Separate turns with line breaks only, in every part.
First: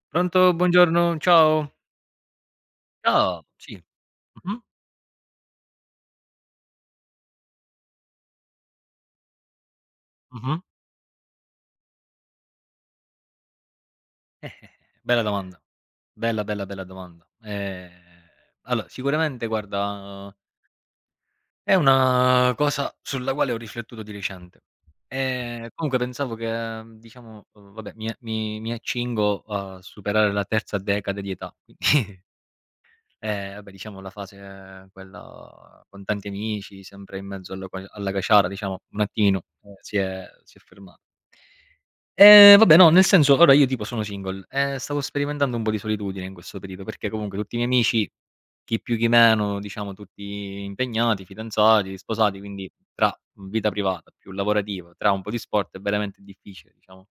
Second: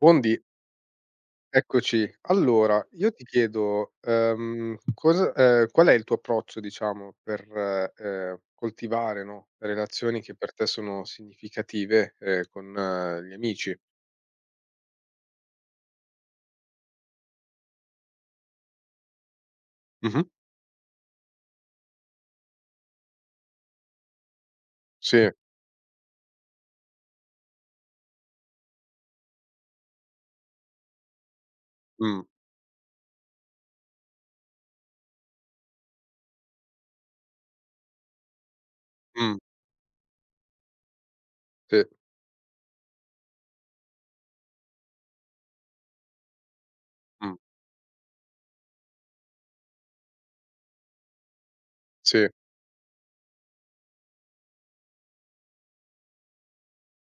Buondì,
Pronto? Buongiorno, ciao.
eccoci. Allora, io ti
Ciao, sì.
chiedo,
Mh-mh,
cosa qual è il tuo approccio, diciamo, per, coltivare, no, le relazioni che per
mh-mh.
te sono significative, con gli amici?
Eh, eh, eh, Bella domanda. Bella, bella, bella domanda. Allora sicuramente
Mh-mh.
guarda, è una cosa sulla quale ho riflettuto di recente.
Sì,
Comunque pensavo che diciamo, vabbè mi accingo a superare la terza decade di età, quindi,
mh,
vabbè diciamo la fase quella con tanti amici, sempre in mezzo alla caciara diciamo, un
mh,
attimino, si è fermata.
sì,
Vabbè no, nel senso ora io tipo sono single e stavo sperimentando un po' di solitudine in questo periodo, perché
mh,
comunque tutti i miei amici, chi più chi meno, diciamo tutti impegnati, fidanzati,
sì,
sposati, quindi tra vita privata più lavorativa, tra un po' di sport è veramente difficile, diciamo,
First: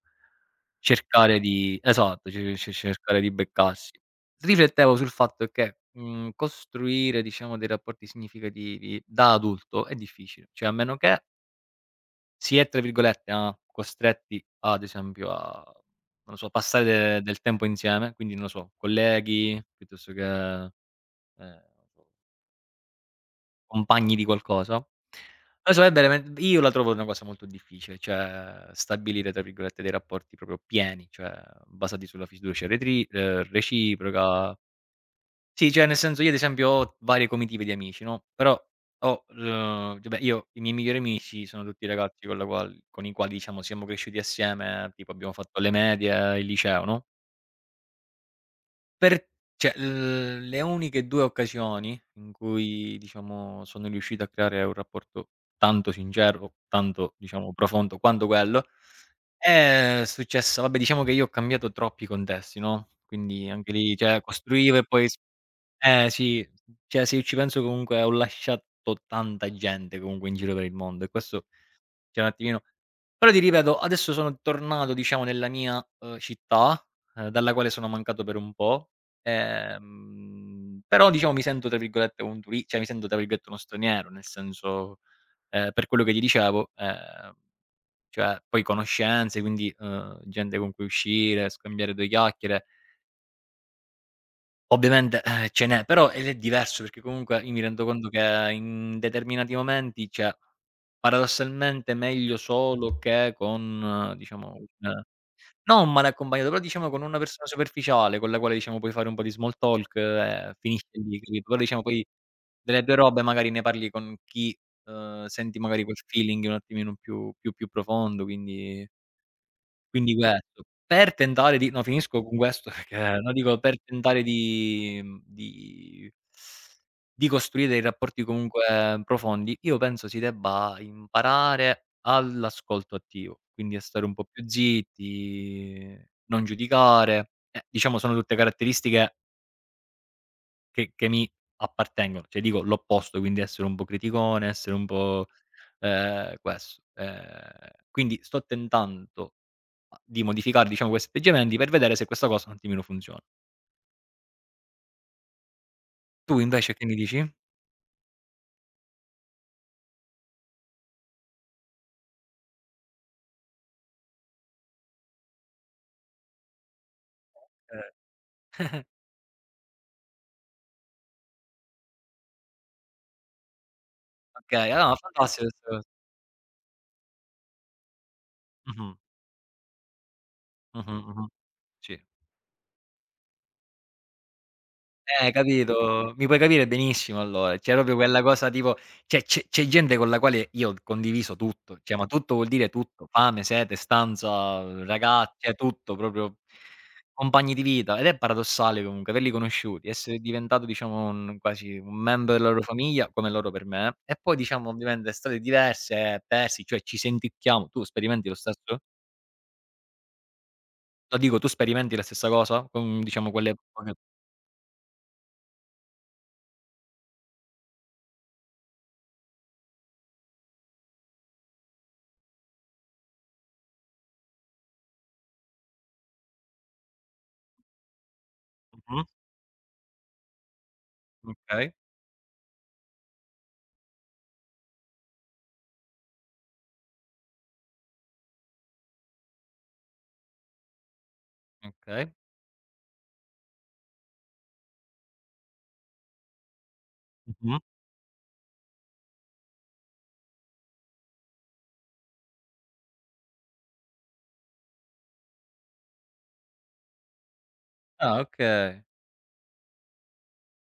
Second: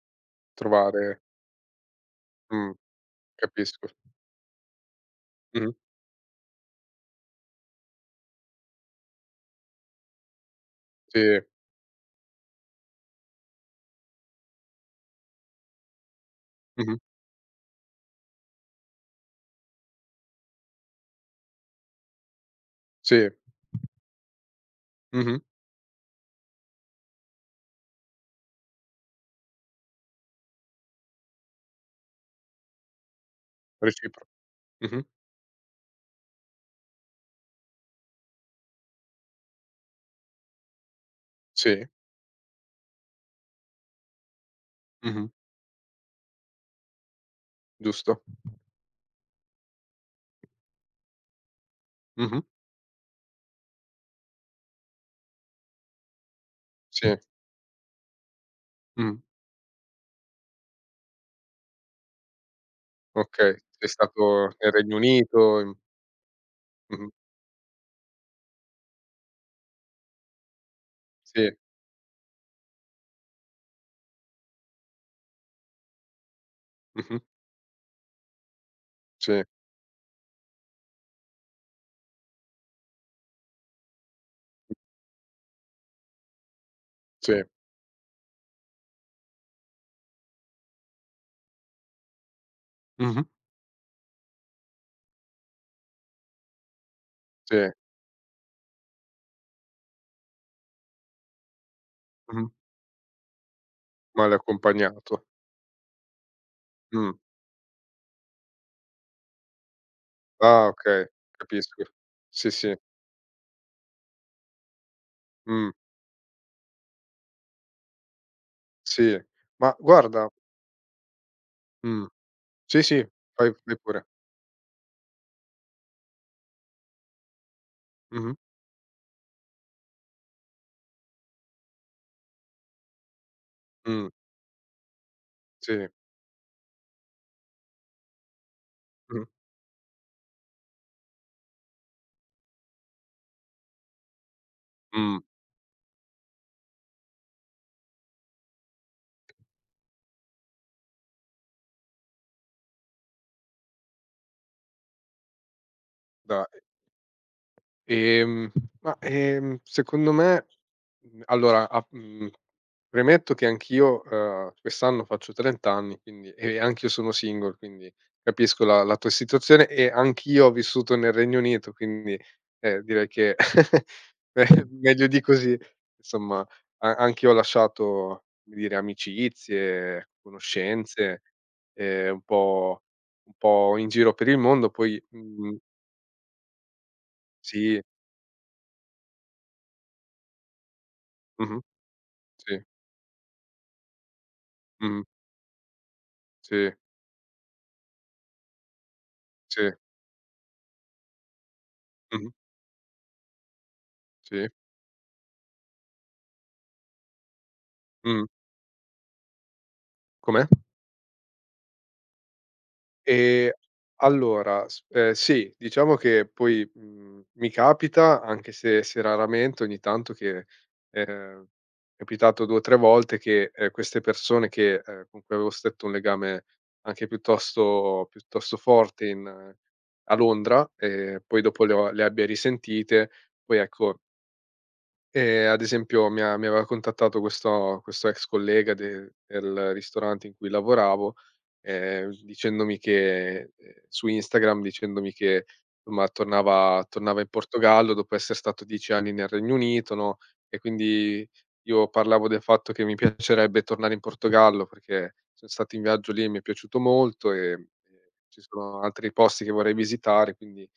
trovare,
cercare di esatto, ce
mh,
ce cercare di
capisco.
beccarsi. Riflettevo sul fatto
Mh-mh,
che, costruire diciamo dei rapporti significativi da adulto è difficile, cioè a meno
sì,
che si è, tra virgolette, a "costretti" ad esempio a, non lo so, passare
mh-mh,
de del tempo insieme, quindi non lo so, colleghi piuttosto che, ehm,
sì,
compagni di qualcosa.
mh-mh,
La so è verament Io la trovo una cosa molto difficile, cioè stabilire, tra virgolette, dei rapporti proprio pieni, cioè basati sulla fiducia retri
recipro
reciproca.
mh-mh,
Sì, cioè nel senso io ad esempio ho varie comitive di amici, no, però ho vabbè io i miei migliori amici sono
sì,
tutti ragazzi con i quali diciamo siamo cresciuti assieme, tipo
mh-mh,
abbiamo fatto le medie, il liceo, no,
giusto,
per cioè l le uniche 2 occasioni in
mh-mh,
cui diciamo sono riuscito a creare un rapporto tanto sincero,
sì,
tanto diciamo profondo quanto quello,
mh,
è successo vabbè diciamo che io ho cambiato troppi contesti, no, quindi
okay.
anche
Sei
lì cioè
stato nel
costruivo e
Regno
poi
Unito, in
eh sì, cioè
mh-mh.
se io ci penso comunque ho lasciato tanta gente comunque in giro per il mondo e questo
Sì,
cioè un attimino, però ti ripeto adesso sono tornato diciamo nella mia, città,
mh-mh,
dalla quale sono mancato per un po',
sì,
però diciamo mi sento tra virgolette un turi cioè mi sento tra virgolette "uno straniero", nel senso, per quello che ti dicevo,
sì,
cioè poi conoscenze, quindi, gente con cui uscire, scambiare 2 chiacchiere.
mh-mh,
Ovviamente, ce n'è, però ed è diverso perché comunque io mi
sì,
rendo conto che in determinati momenti, cioè, paradossalmente meglio
mh-mh,
solo che con
male
diciamo un
accompagnato.
non un male accompagnato, però diciamo con
Mh.
una persona superficiale con la quale diciamo puoi fare un po' di small talk e
Ah,
finisce
okay,
lì, capito, però diciamo
capisco.
poi
Sì, sì,
delle tue robe magari ne parli con chi, senti
mh,
magari quel feeling un attimino più profondo, quindi
sì. Ma
quindi
guarda,
questo. Per tentare di no,
mh,
finisco con questo
sì, sì,
perché no,
fai
dico
fai
per
pure.
tentare di di costruire dei rapporti
Mh-mh,
comunque profondi, io penso si debba imparare all'ascolto attivo, quindi a stare
mh,
un po' più
sì,
zitti, non giudicare. Diciamo sono tutte caratteristiche
mh,
che mi appartengono, cioè dico l'opposto, quindi essere un po' criticone, essere un
mh,
po', questo. Quindi sto tentando di modificare, diciamo, questi atteggiamenti per vedere se questa cosa un attimino funziona. Tu
dai.
invece che mi dici?
Ehm, ma, secondo me, mhmm, allora a mhmm, premetto che anch'io, quest'anno faccio 30 anni, quindi e anch'io sono single, quindi
Eh,
capisco la tua situazione e anch'io ho vissuto nel Regno Unito, quindi, direi che
okay, ah,
meglio di
fantastico
così,
questa cosa.
insomma a anch'io ho lasciato, come dire,
Mh-mh,
amicizie,
mh-mh,
conoscenze,
mh-mh, sì.
ehm, un po' un po' in giro per il mondo, poi,
Capito? Mi puoi capire benissimo allora. C'è
sì,
proprio quella cosa tipo cioè c'è gente con la quale io ho condiviso
mh-mh,
tutto, cioè ma tutto vuol
sì,
dire tutto: fame, sete, stanza,
mh-mh.
ragazze, tutto proprio
Sì,
compagni di vita. Ed è paradossale comunque averli
sì.
conosciuti, essere diventato diciamo un quasi un
Mh-mh.
membro della loro famiglia, come loro per me, e poi
Sì.
diciamo ovviamente storie diverse, persi, cioè ci senticchiamo. Tu
Mh.
sperimenti lo stesso?
Com'è?
No, dico tu sperimenti la stessa cosa? Con diciamo
Ehm,
quelle
allora s sì, diciamo che poi, mi capita, anche se raramente, ogni tanto che, ehm, capitato 2 o 3 volte che, queste persone che, con cui avevo stretto un legame anche piuttosto forte
mh-mh,
in a Londra, poi dopo
okay,
le abbia risentite, poi ecco. Ad esempio mi aveva contattato questo ex collega de del ristorante in cui lavoravo,
okay.
dicendomi che su Instagram dicendomi che, somma, tornava in
Mh-mh.
Portogallo dopo esser stato 10 anni nel Regno Unito, no, e quindi io parlavo del fatto che mi piacerebbe tornare in Portogallo perché son stato in viaggio lì e mi è piaciuto molto, e
Ah,
ci sono
okay.
altri posti che vorrei visitare, quindi.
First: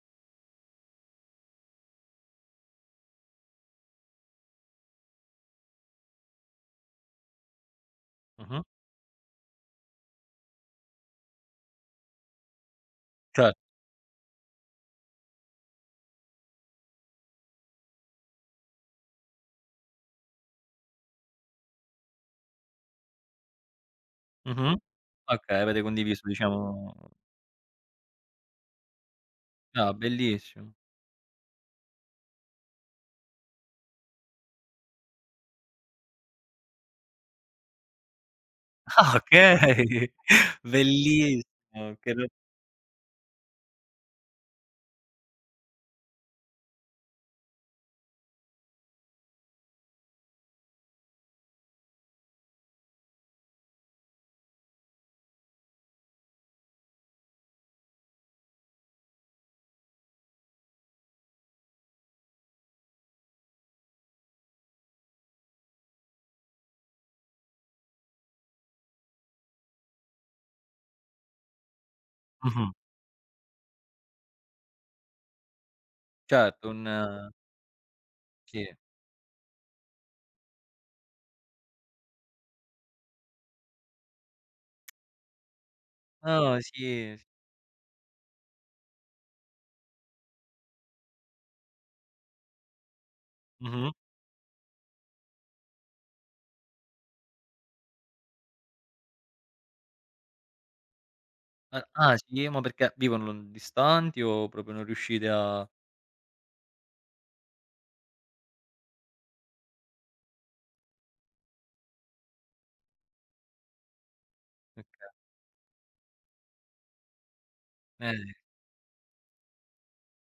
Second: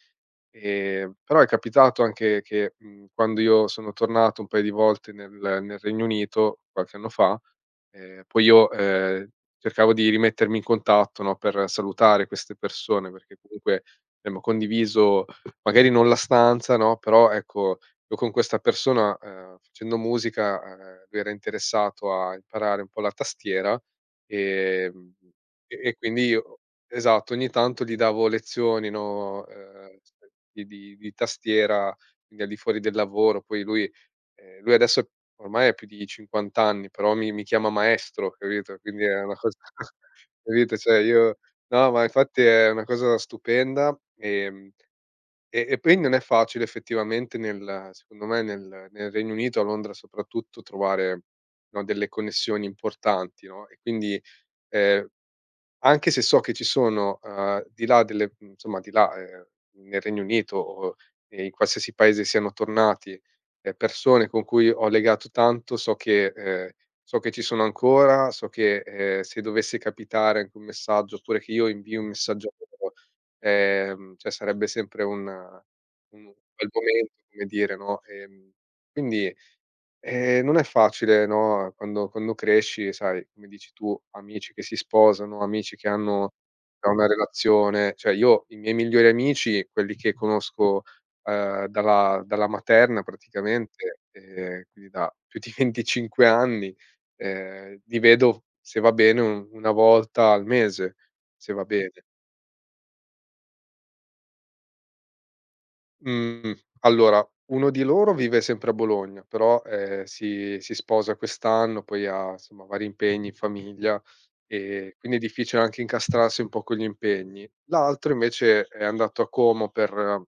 Però è capitato anche che, quando io sono tornato un paio di volte nel Regno Unito, qualche anno fa, poi
Mh-mh.
io, cercavo di rimettermi in contatto, no, per salutare queste persone, perché
Cer
comunque abbiamo condiviso magari non la stanza, no, però ecco, io con questa persona, facendo musica, lui era interessato a imparare un po' la tastiera,
mh-mh.
ehm,
Okay, avete
e
condiviso
quindi io
diciamo
esatto, ogni tanto gli davo lezioni, no,
ah,
di
bellissimo.
di di tastiera, quindi al di fuori del lavoro. Poi lui adesso ormai ha più di 50 anni, però mi chiama maestro, capito, quindi
Ah,
è una cosa,
okay.
capito, cioè io no,
Bellissimo,
ma
che ro
infatti è una cosa stupenda, e poi non è facile effettivamente, nel secondo me nel Regno Unito, a Londra soprattutto, trovare, no, delle connessioni importanti, no, e quindi, ehm anche se so che ci sono, di là delle mhmm, insomma di là, nel Regno Unito o e in qualsiasi paese siano tornati, persone con cui ho legato tanto, so che ci sono ancora, so che, se dovesse capitare anche un messaggio, oppure che io invii un messaggio a
mh-mh.
loro, cioè sarebbe sempre un bel
Certo, un
momento, come dire, no,
sì.
quindi. Non è facile, no, quando cresci, sai, come dici tu, amici che si sposano, amici che hanno
No,
già una
sì, s
relazione. Cioè io i miei migliori amici, quelli che conosco, dalla materna
mh-mh.
praticamente, quindi da più di 25 anni, li vedo, se va bene, u una volta al mese, se va
A,
bene.
ah, sì? Ma perché vivono lon distanti o proprio non riuscite a
Mhmm, allora, uno di loro vive sempre a Bologna, però, si sposa quest'anno, poi ha insomma vari impegni in famiglia,
okay,
quindi è difficile anche incastrarsi un po' con gli impegni. L'altro
eh,
invece è andato a Como per eh,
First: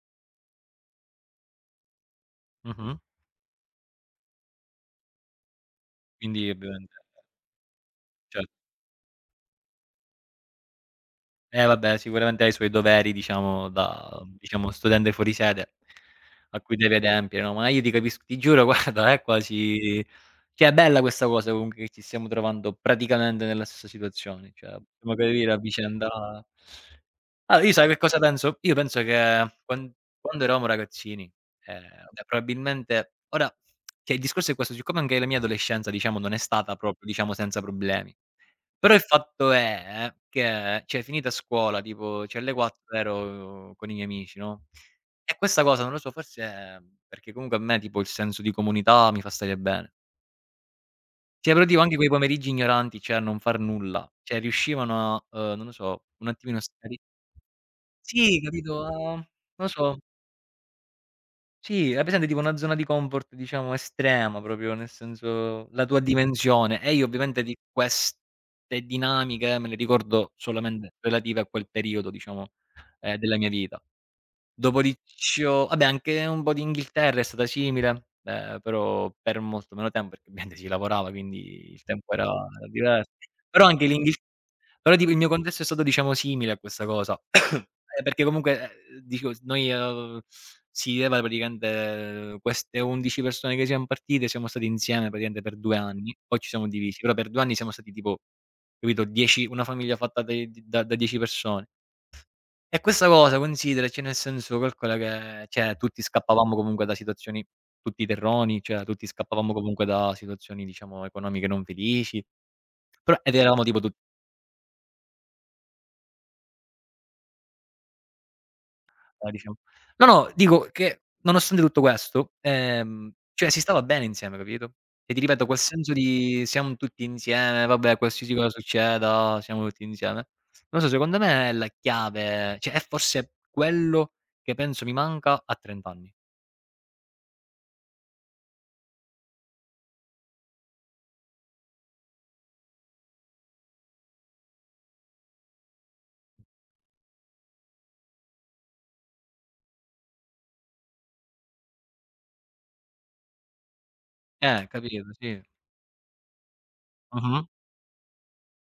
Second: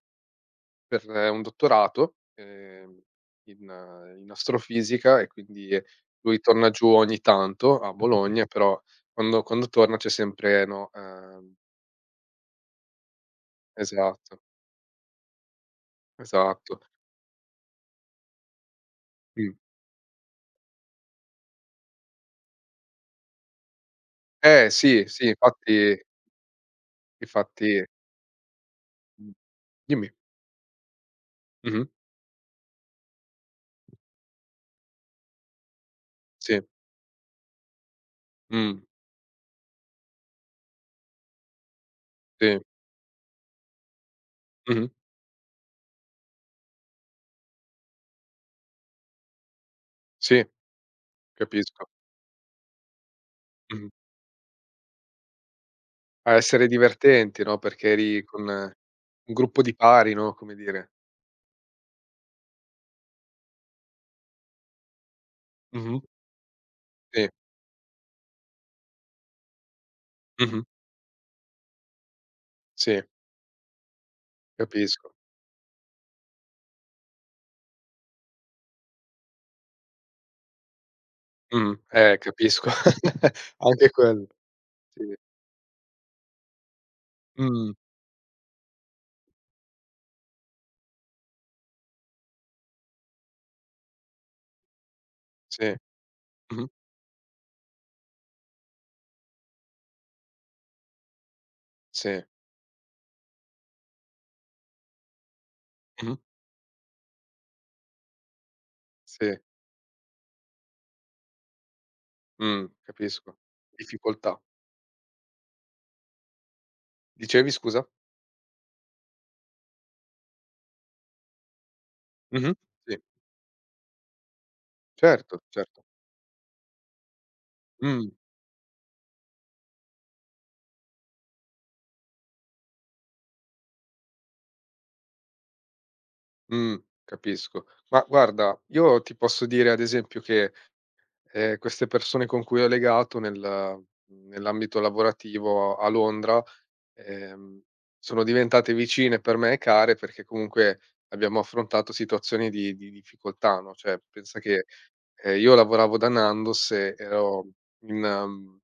per eh, un dottorato,
mh-mh.
in astrofisica, e quindi, lui
Quindi
torna giù
ovviamente
ogni tanto a
cer
Bologna, però quando torna c'è sempre, no,
vabbè sicuramente ha i suoi doveri diciamo da
esatto,
diciamo studente fuori sede, a cui
esatto.
devi adempiere, no, ma io ti capisco, ti giuro guarda è
Mh.
quasi, cioè è bella questa cosa comunque che ci stiamo trovando praticamente nella stessa situazione,
Eh
cioè
sì,
possiamo
sì,
capire a
infatti.
vicenda. Allora io
Infatti
sai che cosa penso? Io penso
mh.
che
Dimmi.
quando eravamo ragazzini,
Mh-mh.
vabbè probabilmente ora cioè il discorso è questo, siccome anche la mia adolescenza diciamo non è
Sì.
stata proprio diciamo senza problemi,
Mh.
però il fatto è che, cioè finita scuola, tipo cioè alle
Sì.
4 ero con i miei amici, no,
Mh-mh.
e questa cosa non lo so, forse perché comunque a me tipo il senso di comunità mi fa stare bene.
Sì,
Cioè però dico
capisco.
anche quei pomeriggi ignoranti, cioè a non far
Mh-mh.
nulla, cioè riuscivano a, non lo so, un
A
attimino a
essere
stare,
divertenti, no, perché eri con
sì capito, a non
un gruppo
lo
di
so.
pari, no, come dire.
Sì, hai presente tipo una zona di comfort diciamo estrema, proprio nel senso la tua
Mh-mh.
Dimensione. E io
Sì.
ovviamente di queste dinamiche me le ricordo
Mh-mh.
solamente relative a quel periodo diciamo,
Sì,
della mia vita.
capisco.
Dopodicio vabbè anche un po' di Inghilterra è stata simile, però per molto meno tempo perché ovviamente si lavorava, quindi
Mh.
il tempo era era
Capisco.
divers però anche
Anche
l'Inghil
quello.
però tipo
Sì.
il mio contesto è stato diciamo simile a questa cosa,
Mh.
perché comunque, dico s noi, si viveva praticamente queste 11 persone che siam partite, siamo stati insieme praticamente per
Sì.
2 anni, poi ci siamo
Mh-mh.
divisi, però per 2 anni siamo stati tipo, capito, 10, una famiglia fatta dai di da da 10 persone.
Sì.
E questa cosa consideraci, nel senso, calcola che cioè tutti
Mh-mh.
scappavamo comunque da situazioni tutti terroni, cioè tutti
Sì.
scappavamo comunque da situazioni, diciamo, economiche non felici,
Mh.
però ed
Capisco.
eravamo tipo tutti
Difficoltà. Dicevi scusa?
diciamo. No, no, dico che nonostante tutto questo,
Mh-mh. Sì.
cioè si stava bene insieme, capito? E ti
Certo,
ripeto quel
certo.
senso di siamo tutti insieme, vabbè
Mh.
qualsiasi cosa succeda siamo tutti insieme. Non so, secondo me è la chiave, cioè è forse quello che penso mi manca a 30 anni.
Mh, capisco. Ma guarda, io ti posso dire ad esempio che, queste persone con cui ho legato nell'ambito lavorativo a Londra, ehm, sono diventate vicine per me e care perché comunque abbiamo affrontato situazioni di difficoltà, no, cioè pensa che.
Capito,
Ehm,
sì.
io lavoravo da Nandos e
Mh-mh.
ero in mhmm,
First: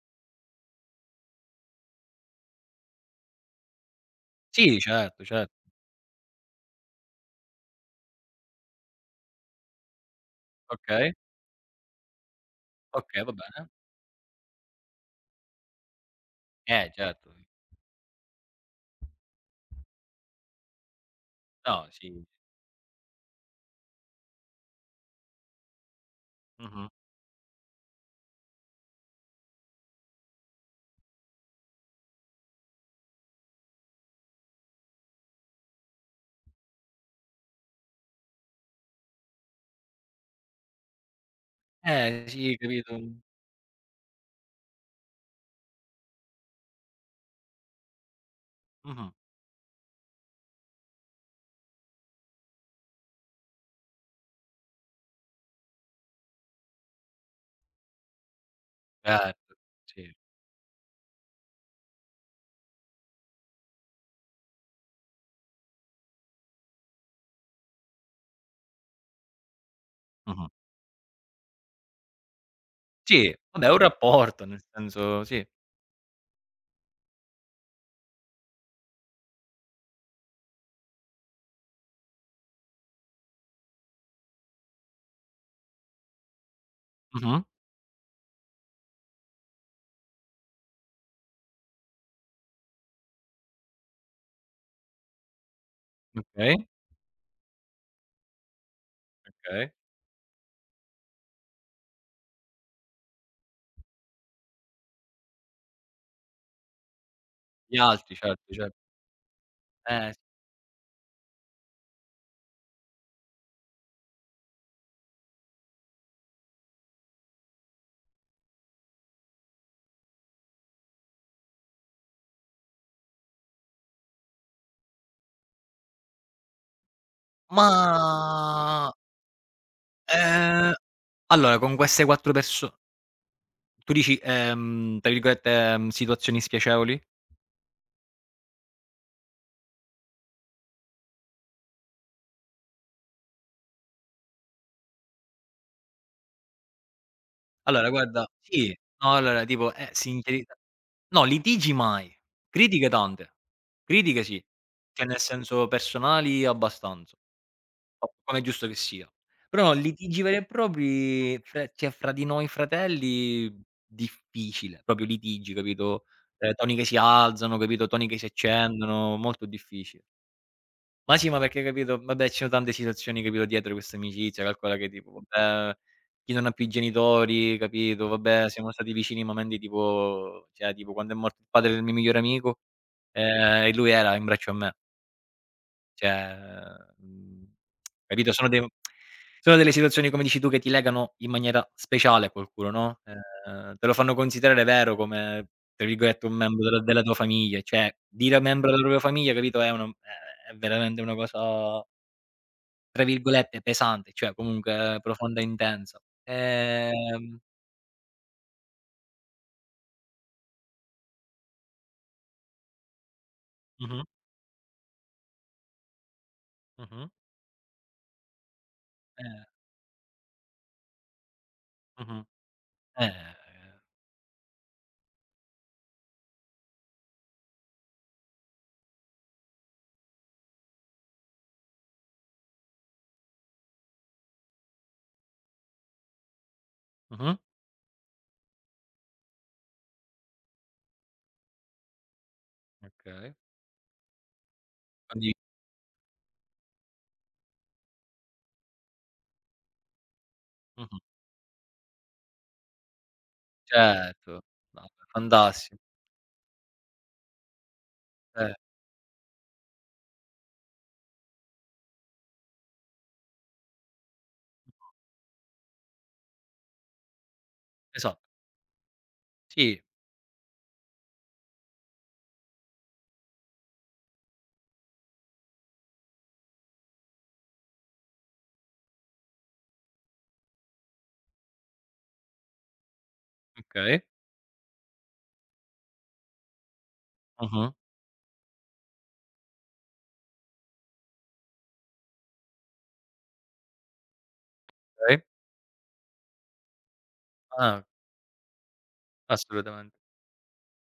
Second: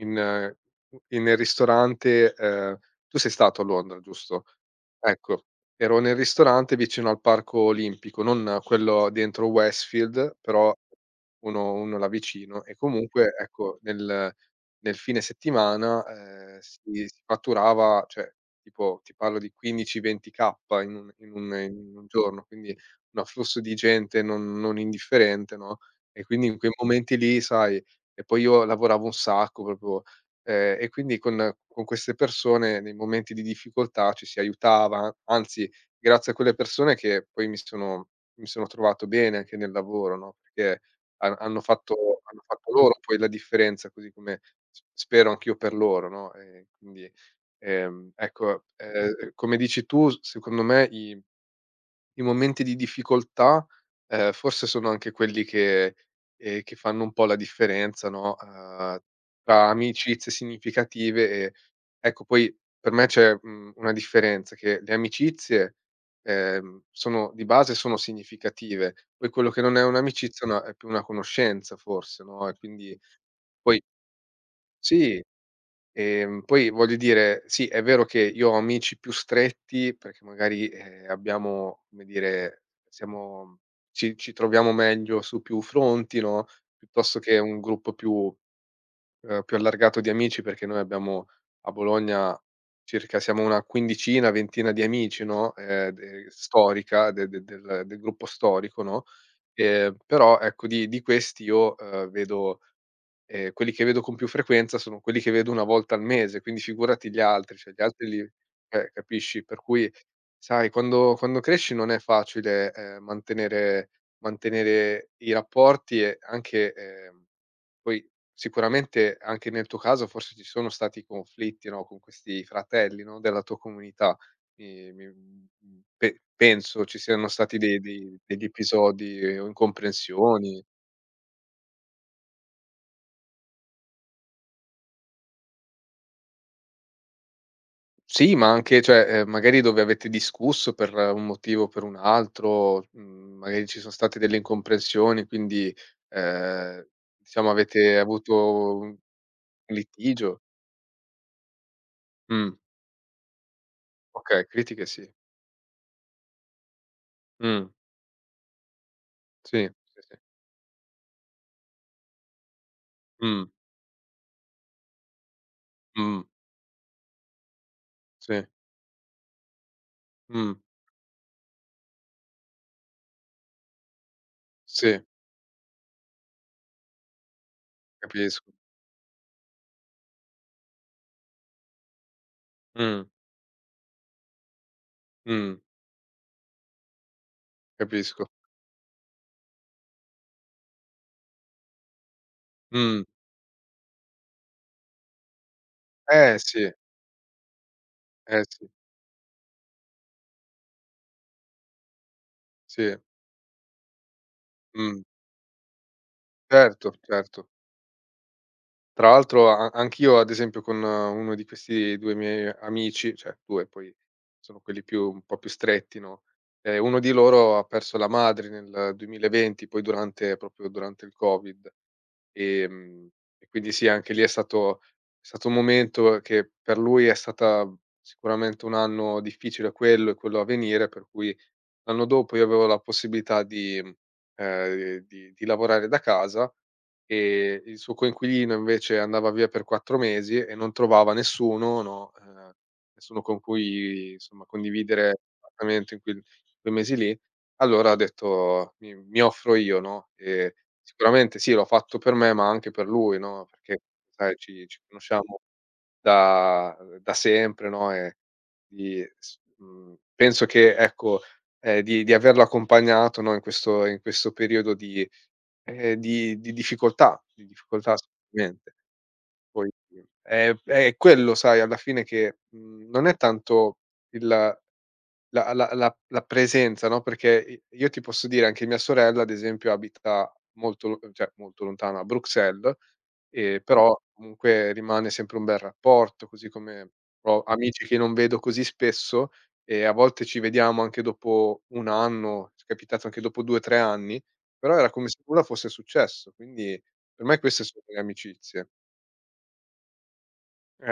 in u in nel ristorante, tu sei stato a Londra, giusto?
Sì, certo,
Ecco,
certo.
ero nel ristorante vicino al parco olimpico, non quello dentro Westfield, però
Okay,
uno là vicino e
okay,
comunque
va bene.
ecco nel fine settimana, si si
Certo.
fatturava, cioè tipo ti parlo di 15, 20K
No,
in un
sì.
giorno, quindi un afflusso di gente non indifferente, no? E quindi in quei
Mh-mh.
momenti lì, sai, e poi io lavoravo un sacco proprio, e quindi con queste persone nei momenti di difficoltà ci si aiutava, anzi grazie a quelle persone che poi mi sono trovato bene anche nel lavoro, no, perché hanno
Sì,
fatto
capito.
loro poi la differenza, così come s spero anch'io per loro, no, quindi, ecco,
Mh-mh.
come dici tu, s secondo me i momenti di difficoltà, forse sono anche quelli che, che fanno un po' la differenza, no,
Certo,
tra
sì.
amicizie significative e ecco poi per me c'è, una differenza, che le amicizie, sono di base sono significative, poi quello che non è un'amicizia
Mh-mh.
è più una conoscenza forse, no, e quindi
Sì, vabbè è un
poi
rapporto, nel
sì.
senso sì.
Poi voglio dire, sì, è vero che io ho amici più stretti perché magari, abbiamo come dire, siamo ci troviamo meglio su più fronti, no, piuttosto che
Mh-mh.
un gruppo più, più allargato di amici, perché noi abbiamo a Bologna circa siamo una quindicina, ventina di amici, no, de
Okay,
storica de de del del gruppo storico, no,
okay.
però ecco di questi io, vedo. Quelli che vedo con più frequenza sono quelli che vedo 1 volta al mese, quindi figurati gli altri, cioè
Gli
gli altri
altri,
li
certo, certo.
capisci? Per cui
S
sai quando cresci non è facile, mantenere i rapporti e anche, poi sicuramente anche nel tuo caso forse ci sono stati conflitti, no, con questi fratelli, no, della tua comunità. Mi mi mhmm, pe penso ci siano stati dei dei degli
ma,
episodi, o incomprensioni.
ehm, allora con queste 4 perso tu dici, tra virgolette, "situazioni spiacevoli"?
Sì, ma anche cioè, magari dove avete discusso per un motivo o per un altro, magari ci son state delle incomprensioni, quindi, ehm, diciamo
Allora
avete
guarda sì,
avuto un
no allora tipo,
litigio.
sincerità no, litigi mai,
Mh,
critiche tante, critiche sì,
okay, critiche
cioè
sì.
nel senso personali abbastanza,
Mh,
co come è giusto che sia. Però
sì,
no,
sì, sì.
litigi veri e propri fra cioè fra di noi
Mh,
fratelli difficile, proprio litigi, capito,
mh,
toni che si alzano, capito, toni che si
sì,
accendono, molto difficile.
mh,
Ma sì, ma perché capito vabbè ci sono tante situazioni, capito, dietro questa amicizia, calcola che
sì,
tipo vabbè, chi non ha più i genitori, capito, vabbè
capisco.
siamo stati vicini in momenti tipo cioè tipo quando è morto il padre del mio migliore amico,
Mh,
e lui era in braccio a me.
mh,
Cioè, mhmm,
capisco.
capito, sono dei sono delle situazioni come dici tu che ti legano in maniera speciale a qualcuno, no,
Mh,
te lo fanno considerare vero come, tra virgolette, "un
eh
membro
sì,
della tua famiglia", cioè dire
eh sì,
membro della propria famiglia, capito, è una è veramente una cosa
sì,
tra virgolette "pesante", cioè comunque
mh,
profonda e intensa.
certo,
Ehm.
certo. Tra l'altro a anch'io ad esempio con, uno di questi 2 miei amici, cioè 2 poi
Mh-mh,
sono quelli più un po' più stretti, no, uno
mh-mh.
di loro ha perso la madre nel
Eh,
2020, poi durante proprio durante il Covid,
mh-mh.
ehm, e quindi
Eh,
sì, anche lì è stato un momento che per lui è stata sicuramente un anno difficile, quello e quello a venire, per cui. L'anno dopo io avevo la possibilità di mhmm, di lavorare da casa,
mh-mh,
e il suo coinquilino invece andava via per 4 mesi e non trovava nessuno, no, nessuno
okay.
con cui insomma condividere
Quindi
l'appartamento in quel quei mesi lì. Allora ha detto: "Mi offro io", no, e
mh-mh.
sicuramente sì, l'ho fatto per me, ma anche per lui, no, perché sai
Certo,
ci
vabbè
conosciamo
fantastico,
da sempre, no, e
eh,
penso che ecco, di averlo accompagnato, no, in questo periodo di difficoltà, di difficoltà
esatto.
assolutamente. Poi,
Sì,
è quello sai alla fine che, non è tanto il la la la la presenza, no, perché i io ti posso dire anche mia sorella, ad esempio, abita molto lo cioè molto lontana, a Bruxelles, però
okay,
comunque rimane sempre un bel rapporto, così come ho
mh-mh,
amici che non vedo così spesso e a volte ci vediamo anche dopo 1 anno, ci è capitato anche dopo 2, 3 anni, però era come se
okay.
nulla fosse successo, quindi per me queste sono
Ah,
le amicizie.
assolutamente.
Eh.